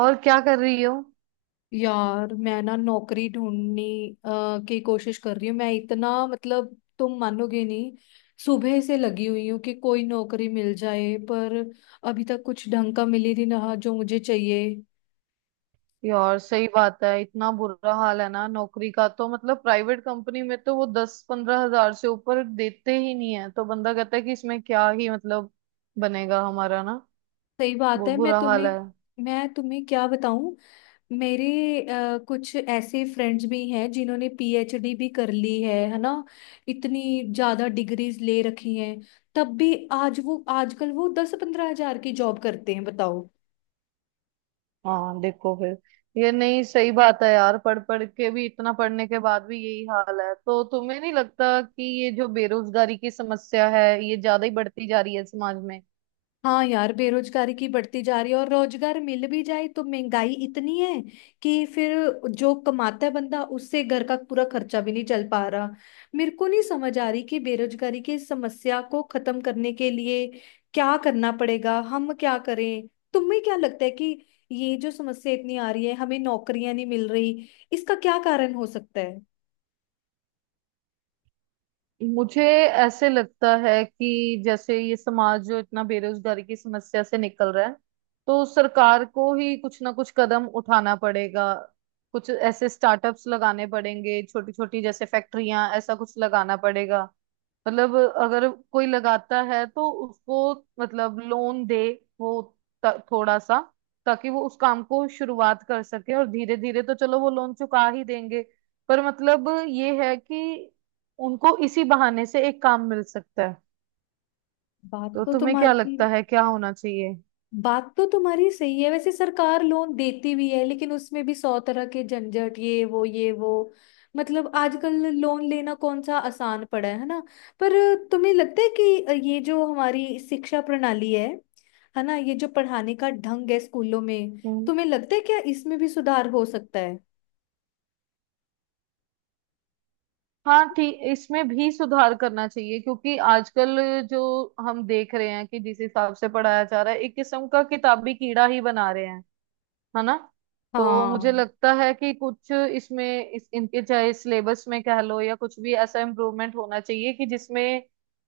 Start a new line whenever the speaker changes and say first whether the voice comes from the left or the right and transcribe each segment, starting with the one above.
right: और क्या कर रही हो?
left: यार मैं ना नौकरी ढूंढने की कोशिश कर रही हूँ। मैं इतना, मतलब तुम मानोगे नहीं। सुबह से लगी हुई हूँ कि कोई नौकरी मिल जाए, पर अभी तक कुछ ढंग का मिल ही नहीं रहा जो मुझे चाहिए।
right: यार सही बात है। इतना बुरा हाल है ना नौकरी का तो मतलब प्राइवेट कंपनी में तो वो 10-15 हज़ार से ऊपर देते ही नहीं है तो बंदा कहता है कि इसमें क्या ही मतलब बनेगा हमारा ना।
left: सही बात
right: वो
left: है।
right: बुरा हाल है।
left: मैं तुम्हें क्या बताऊं। मेरे कुछ ऐसे फ्रेंड्स भी हैं जिन्होंने पीएचडी भी कर ली है ना। इतनी ज्यादा डिग्रीज ले रखी हैं। तब भी आज वो आजकल वो 10-15 हजार की जॉब करते हैं, बताओ।
right: हाँ देखो फिर ये नहीं सही बात है यार। पढ़ पढ़ के भी इतना पढ़ने के बाद भी यही हाल है तो तुम्हें नहीं लगता कि ये जो बेरोजगारी की समस्या है ये ज्यादा ही बढ़ती जा रही है समाज में?
left: हाँ यार बेरोजगारी की बढ़ती जा रही है और रोजगार मिल भी जाए तो महंगाई इतनी है कि फिर जो कमाता है बंदा, उससे घर का पूरा खर्चा भी नहीं चल पा रहा। मेरे को नहीं समझ आ रही कि बेरोजगारी की इस समस्या को खत्म करने के लिए क्या करना पड़ेगा, हम क्या करें। तुम्हें क्या लगता है कि ये जो समस्या इतनी आ रही है, हमें नौकरियां नहीं मिल रही, इसका क्या कारण हो सकता है?
right: मुझे ऐसे लगता है कि जैसे ये समाज जो इतना बेरोजगारी की समस्या से निकल रहा है तो सरकार को ही कुछ ना कुछ कदम उठाना पड़ेगा। कुछ ऐसे स्टार्टअप्स लगाने पड़ेंगे छोटी छोटी जैसे फैक्ट्रियां ऐसा कुछ लगाना पड़ेगा। मतलब अगर कोई लगाता है तो उसको मतलब लोन दे वो थोड़ा सा, ताकि वो उस काम को शुरुआत कर सके और धीरे धीरे तो चलो वो लोन चुका ही देंगे। पर मतलब ये है कि उनको इसी बहाने से एक काम मिल सकता है।
left: बात
right: तो
left: तो
right: तुम्हें क्या
left: तुम्हारी
right: लगता है क्या होना चाहिए?
left: बात तो तुम्हारी सही है। वैसे सरकार लोन देती भी है, लेकिन उसमें भी सौ तरह के झंझट, ये वो ये वो। मतलब आजकल लोन लेना कौन सा आसान पड़ा है ना। पर तुम्हें लगता है कि ये जो हमारी शिक्षा प्रणाली है ना, ये जो पढ़ाने का ढंग है स्कूलों में,
right: हम्म।
left: तुम्हें लगता है क्या इसमें भी सुधार हो सकता है?
right: हाँ ठीक इसमें भी सुधार करना चाहिए क्योंकि आजकल जो हम देख रहे हैं कि जिस हिसाब से पढ़ाया जा रहा है एक किस्म का किताबी कीड़ा ही बना रहे हैं है ना। तो मुझे
left: हाँ
right: लगता है कि कुछ इसमें इस इनके चाहे सिलेबस में कह लो या कुछ भी ऐसा इम्प्रूवमेंट होना चाहिए कि जिसमें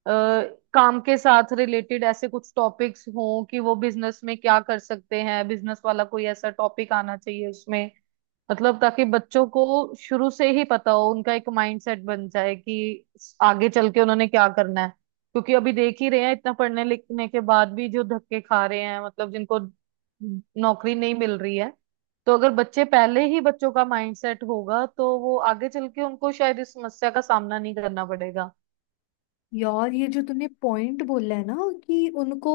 right: अ, काम के साथ रिलेटेड ऐसे कुछ टॉपिक्स हों कि वो बिजनेस में क्या कर सकते हैं। बिजनेस वाला कोई ऐसा टॉपिक आना चाहिए उसमें। मतलब ताकि बच्चों को शुरू से ही पता हो, उनका एक माइंडसेट बन जाए कि आगे चल के उन्होंने क्या करना है। क्योंकि अभी देख ही रहे हैं इतना पढ़ने लिखने के बाद भी जो धक्के खा रहे हैं, मतलब जिनको नौकरी नहीं मिल रही है। तो अगर बच्चे पहले ही बच्चों का माइंडसेट होगा तो वो आगे चल के उनको शायद इस समस्या का सामना नहीं करना पड़ेगा।
left: यार, ये जो तूने पॉइंट बोला है ना, कि उनको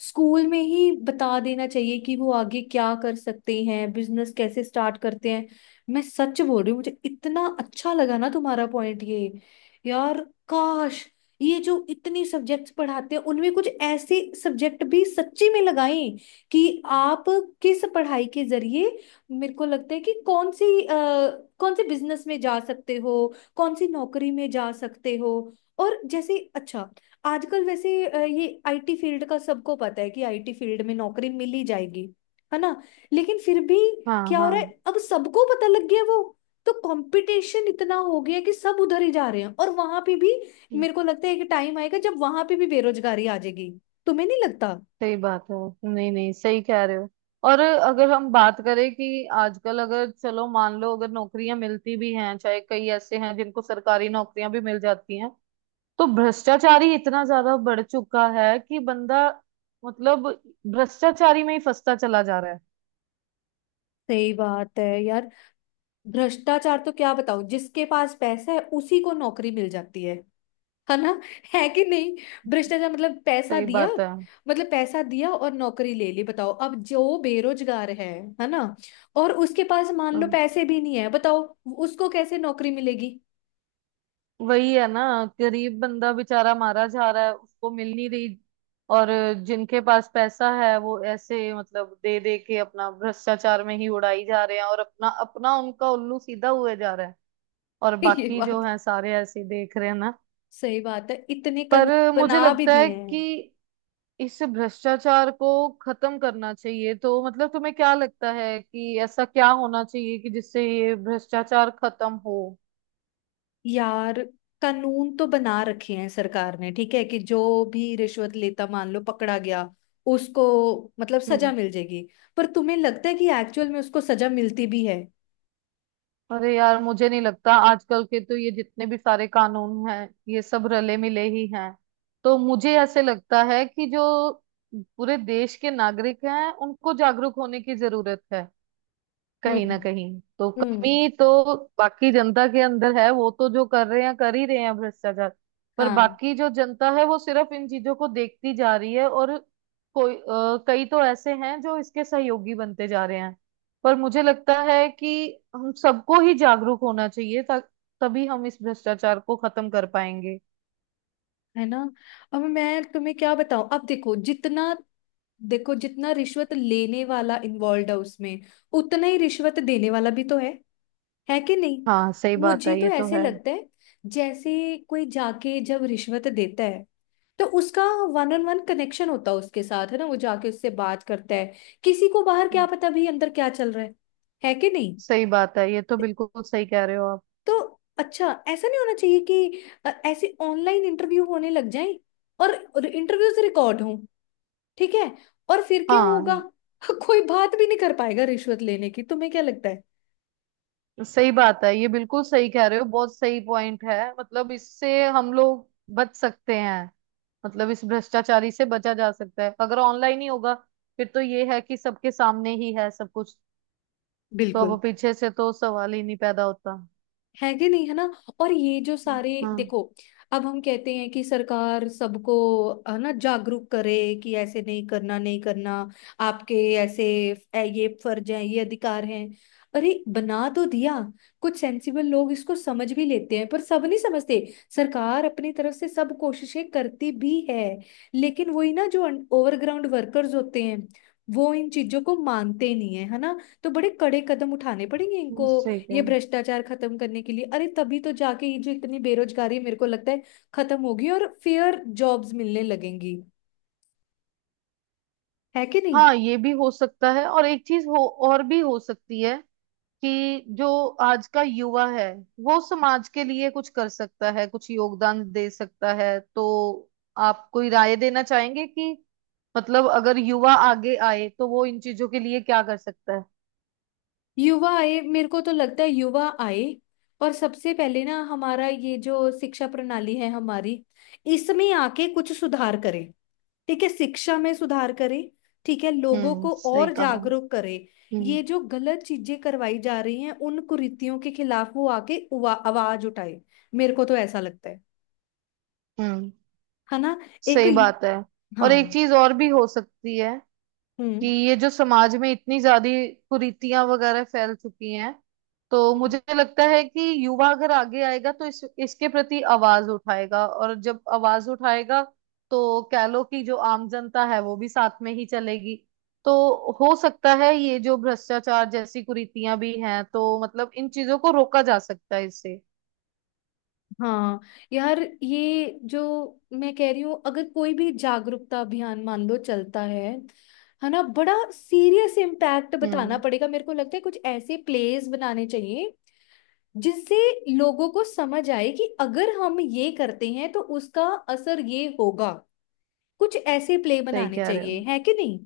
left: स्कूल में ही बता देना चाहिए कि वो आगे क्या कर सकते हैं, बिजनेस कैसे स्टार्ट करते हैं। मैं सच बोल रही हूँ, मुझे इतना अच्छा लगा ना तुम्हारा पॉइंट ये। यार काश ये जो इतनी सब्जेक्ट्स पढ़ाते हैं उनमें कुछ ऐसे सब्जेक्ट भी सच्ची में लगाएं कि आप किस पढ़ाई के जरिए, मेरे को लगता है कि कौन सी कौन से बिजनेस में जा सकते हो, कौन सी नौकरी में जा सकते हो। और जैसे अच्छा, आजकल वैसे ये आईटी फील्ड का सबको पता है कि आईटी फील्ड में नौकरी मिल ही जाएगी, है ना। लेकिन फिर भी
right: हाँ
left: क्या हो रहा
right: हाँ।
left: है, अब सबको पता लग गया, वो तो कंपटीशन इतना हो गया कि सब उधर ही जा रहे हैं, और वहां पे भी मेरे को लगता है कि टाइम आएगा जब वहां पे भी बेरोजगारी आ जाएगी। तुम्हें नहीं लगता?
right: सही बात है। नहीं नहीं, सही कह रहे हो। और अगर हम बात करें कि आजकल अगर चलो मान लो अगर नौकरियां मिलती भी हैं, चाहे कई ऐसे हैं जिनको सरकारी नौकरियां भी मिल जाती हैं, तो भ्रष्टाचारी इतना ज्यादा बढ़ चुका है कि बंदा मतलब भ्रष्टाचारी में ही फंसता चला जा रहा है।
left: सही बात है यार। भ्रष्टाचार तो क्या बताऊं, जिसके पास पैसा है उसी को नौकरी मिल जाती है ना, है कि नहीं। भ्रष्टाचार मतलब पैसा
right: सही
left: दिया,
right: बात
left: मतलब पैसा दिया और नौकरी ले ली, बताओ। अब जो बेरोजगार है ना, और उसके पास मान
right: है।
left: लो पैसे भी नहीं है, बताओ, उसको कैसे नौकरी मिलेगी?
right: वही है ना। गरीब बंदा बेचारा मारा जा रहा है, उसको मिल नहीं रही। और जिनके पास पैसा है वो ऐसे मतलब दे दे के अपना भ्रष्टाचार में ही उड़ाई जा रहे हैं और अपना अपना उनका उल्लू सीधा हुए जा रहा है। और
left: ये
right: बाकी जो
left: बात,
right: है सारे ऐसे ही देख रहे हैं ना।
left: सही बात है, इतने
right: पर
left: कानून
right: मुझे
left: बना भी
right: लगता
left: दिए
right: है कि
left: हैं।
right: इस भ्रष्टाचार को खत्म करना चाहिए, तो मतलब तुम्हें क्या लगता है कि ऐसा क्या होना चाहिए कि जिससे ये भ्रष्टाचार खत्म हो?
left: यार कानून तो बना रखे हैं सरकार ने, ठीक है कि जो भी रिश्वत लेता मान लो पकड़ा गया, उसको मतलब सजा
right: हम्म।
left: मिल जाएगी। पर तुम्हें लगता है कि एक्चुअल में उसको सजा मिलती भी है?
right: अरे यार मुझे नहीं लगता, आजकल के तो ये जितने भी सारे कानून हैं ये सब रले मिले ही हैं। तो मुझे ऐसे लगता है कि जो पूरे देश के नागरिक हैं उनको जागरूक होने की जरूरत है। कहीं ना
left: हम्म।
right: कहीं तो
left: हम्म।
right: कमी तो बाकी जनता के अंदर है, वो तो जो कर रहे हैं कर ही रहे हैं भ्रष्टाचार। पर
left: हाँ।
right: बाकी जो जनता है वो सिर्फ इन चीजों को देखती जा रही है, और कोई कई तो ऐसे हैं जो इसके सहयोगी बनते जा रहे हैं। पर मुझे लगता है कि हम सबको ही जागरूक होना चाहिए, तभी हम इस भ्रष्टाचार को खत्म कर पाएंगे।
left: है ना। अब मैं तुम्हें क्या बताऊं, अब देखो जितना रिश्वत लेने वाला इन्वॉल्व है उसमें, उतना ही रिश्वत देने वाला भी तो है कि नहीं।
right: हाँ सही बात
left: मुझे
right: है,
left: तो
right: ये तो
left: ऐसे
right: है।
left: लगता है जैसे कोई जाके जब रिश्वत देता है, तो उसका वन ऑन वन कनेक्शन होता है उसके साथ, है ना, वो जाके उससे बात करता है, किसी को बाहर क्या पता भी अंदर क्या चल रहा है कि नहीं।
right: सही बात है, ये तो बिल्कुल सही कह रहे हो आप।
left: तो अच्छा, ऐसा नहीं होना चाहिए कि ऐसे ऑनलाइन इंटरव्यू होने लग जाए, और इंटरव्यूज रिकॉर्ड हों, ठीक है, और फिर क्या
right: हाँ
left: होगा? कोई बात भी नहीं कर पाएगा रिश्वत लेने की, तुम्हें क्या लगता है।
right: सही बात है, ये बिल्कुल सही कह रहे हो। बहुत सही पॉइंट है, मतलब इससे हम लोग बच सकते हैं। मतलब इस भ्रष्टाचारी से बचा जा सकता है, अगर ऑनलाइन ही होगा फिर तो ये है कि सबके सामने ही है सब कुछ। तो
left: बिल्कुल।
right: अब पीछे से तो सवाल ही नहीं पैदा होता।
left: है कि नहीं, है ना। और ये जो सारे
right: हाँ
left: देखो, अब हम कहते हैं कि सरकार सबको, है ना, जागरूक करे कि ऐसे नहीं करना, नहीं करना, आपके ऐसे ये फर्ज हैं, ये अधिकार हैं। अरे बना तो दिया, कुछ सेंसिबल लोग इसको समझ भी लेते हैं पर सब नहीं समझते। सरकार अपनी तरफ से सब कोशिशें करती भी है, लेकिन वही ना, जो ओवरग्राउंड वर्कर्स होते हैं वो इन चीजों को मानते नहीं है, है ना। तो बड़े कड़े कदम उठाने पड़ेंगे इनको,
right: सही कह रहे
left: ये
right: हो।
left: भ्रष्टाचार खत्म करने के लिए। अरे तभी तो जाके ये जो इतनी बेरोजगारी, मेरे को लगता है, खत्म होगी और फेयर जॉब्स मिलने लगेंगी, है कि नहीं।
right: हाँ ये भी हो सकता है, और एक चीज हो और भी हो सकती है कि जो आज का युवा है वो समाज के लिए कुछ कर सकता है, कुछ योगदान दे सकता है। तो आप कोई राय देना चाहेंगे कि मतलब अगर युवा आगे आए तो वो इन चीजों के लिए क्या कर सकता है?
left: युवा आए, मेरे को तो लगता है युवा आए, और सबसे पहले ना हमारा ये जो शिक्षा प्रणाली है हमारी, इसमें आके कुछ सुधार करे। ठीक है, शिक्षा में सुधार करे, ठीक है, लोगों को
right: सही
left: और
right: कहा।
left: जागरूक करे।
right: हम्म।
left: ये जो गलत चीजें करवाई जा रही हैं, उन कुरीतियों के खिलाफ वो आके आवाज उठाए। मेरे को तो ऐसा लगता है
right: हम्म
left: है ना। एक
right: सही बात है। और एक
left: हाँ।
right: चीज और भी हो सकती है कि
left: हम्म।
right: ये जो समाज में इतनी ज्यादा कुरीतियां वगैरह फैल चुकी हैं, तो
left: हम्म।
right: मुझे लगता है कि युवा अगर आगे आएगा तो इस इसके प्रति आवाज उठाएगा, और जब आवाज उठाएगा तो कह लो कि जो आम जनता है वो भी साथ में ही चलेगी। तो हो सकता है ये जो भ्रष्टाचार जैसी कुरीतियां भी हैं तो मतलब इन चीजों को रोका जा सकता है इससे।
left: हाँ यार, ये जो मैं कह रही हूँ, अगर कोई भी जागरूकता अभियान मान लो चलता है ना, बड़ा सीरियस इम्पैक्ट बताना
right: हम्म
left: पड़ेगा, मेरे को लगता है कुछ ऐसे प्लेस बनाने चाहिए जिससे लोगों को समझ आए कि अगर हम ये करते हैं तो उसका असर ये होगा। कुछ ऐसे प्ले
right: सही
left: बनाने
right: कह रहे
left: चाहिए,
right: हो।
left: है कि नहीं।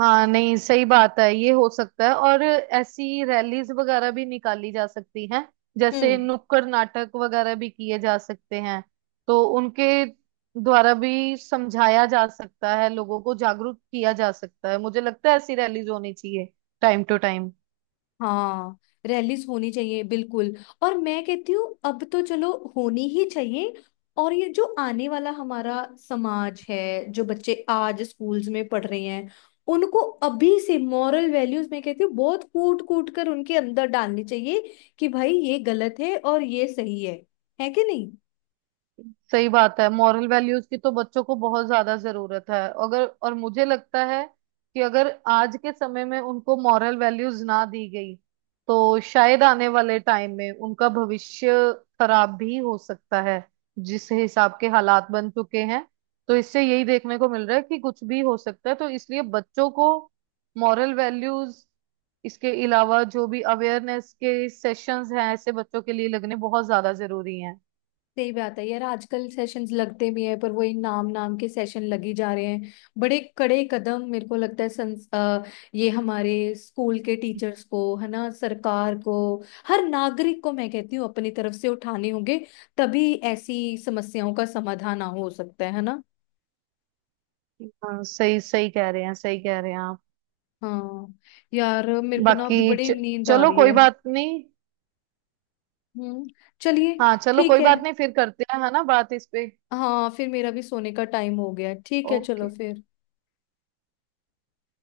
right: हाँ नहीं सही बात है, ये हो सकता है, और ऐसी रैलीज वगैरह भी निकाली जा सकती हैं। जैसे
left: हम्म।
right: नुक्कड़ नाटक वगैरह भी किए जा सकते हैं। तो उनके द्वारा भी समझाया जा सकता है, लोगों को जागरूक किया जा सकता है। मुझे लगता है ऐसी रैलीज होनी चाहिए टाइम टू टाइम।
left: हाँ। रैलीस होनी चाहिए, बिल्कुल। और मैं कहती हूँ, अब तो चलो होनी ही चाहिए। और ये जो आने वाला हमारा समाज है, जो बच्चे आज स्कूल्स में पढ़ रहे हैं, उनको अभी से मॉरल वैल्यूज, मैं कहती हूँ, बहुत कूट कूट कर उनके अंदर डालनी चाहिए कि भाई ये गलत है और ये सही है कि नहीं।
right: सही बात है, मॉरल वैल्यूज की तो बच्चों को बहुत ज्यादा जरूरत है अगर। और मुझे लगता है कि अगर आज के समय में उनको मॉरल वैल्यूज ना दी गई तो शायद आने वाले टाइम में उनका भविष्य खराब भी हो सकता है। जिस हिसाब के हालात बन चुके हैं तो इससे यही देखने को मिल रहा है कि कुछ भी हो सकता है, तो इसलिए बच्चों को मॉरल वैल्यूज, इसके अलावा जो भी अवेयरनेस के सेशंस हैं ऐसे बच्चों के लिए लगने बहुत ज्यादा जरूरी हैं।
left: सही बात है यार, आजकल सेशंस लगते भी हैं पर वही नाम नाम के सेशन लगी जा रहे हैं। बड़े कड़े कदम, मेरे को लगता है, ये हमारे स्कूल के टीचर्स को, है ना, सरकार को, हर नागरिक को, मैं कहती हूँ, अपनी तरफ से उठाने होंगे। तभी ऐसी समस्याओं का समाधान हो सकता है ना।
right: हाँ सही सही कह रहे हैं, सही कह रहे हैं आप।
left: हाँ यार, मेरे को ना
right: बाकी
left: अभी बड़ी नींद आ
right: चलो
left: रही
right: कोई
left: है।
right: बात नहीं।
left: हम्म। चलिए।
right: हाँ चलो
left: ठीक
right: कोई
left: है।
right: बात नहीं, फिर करते हैं है ना बात इस पे।
left: हाँ फिर मेरा भी सोने का टाइम हो गया है। ठीक है, चलो
right: ओके।
left: फिर।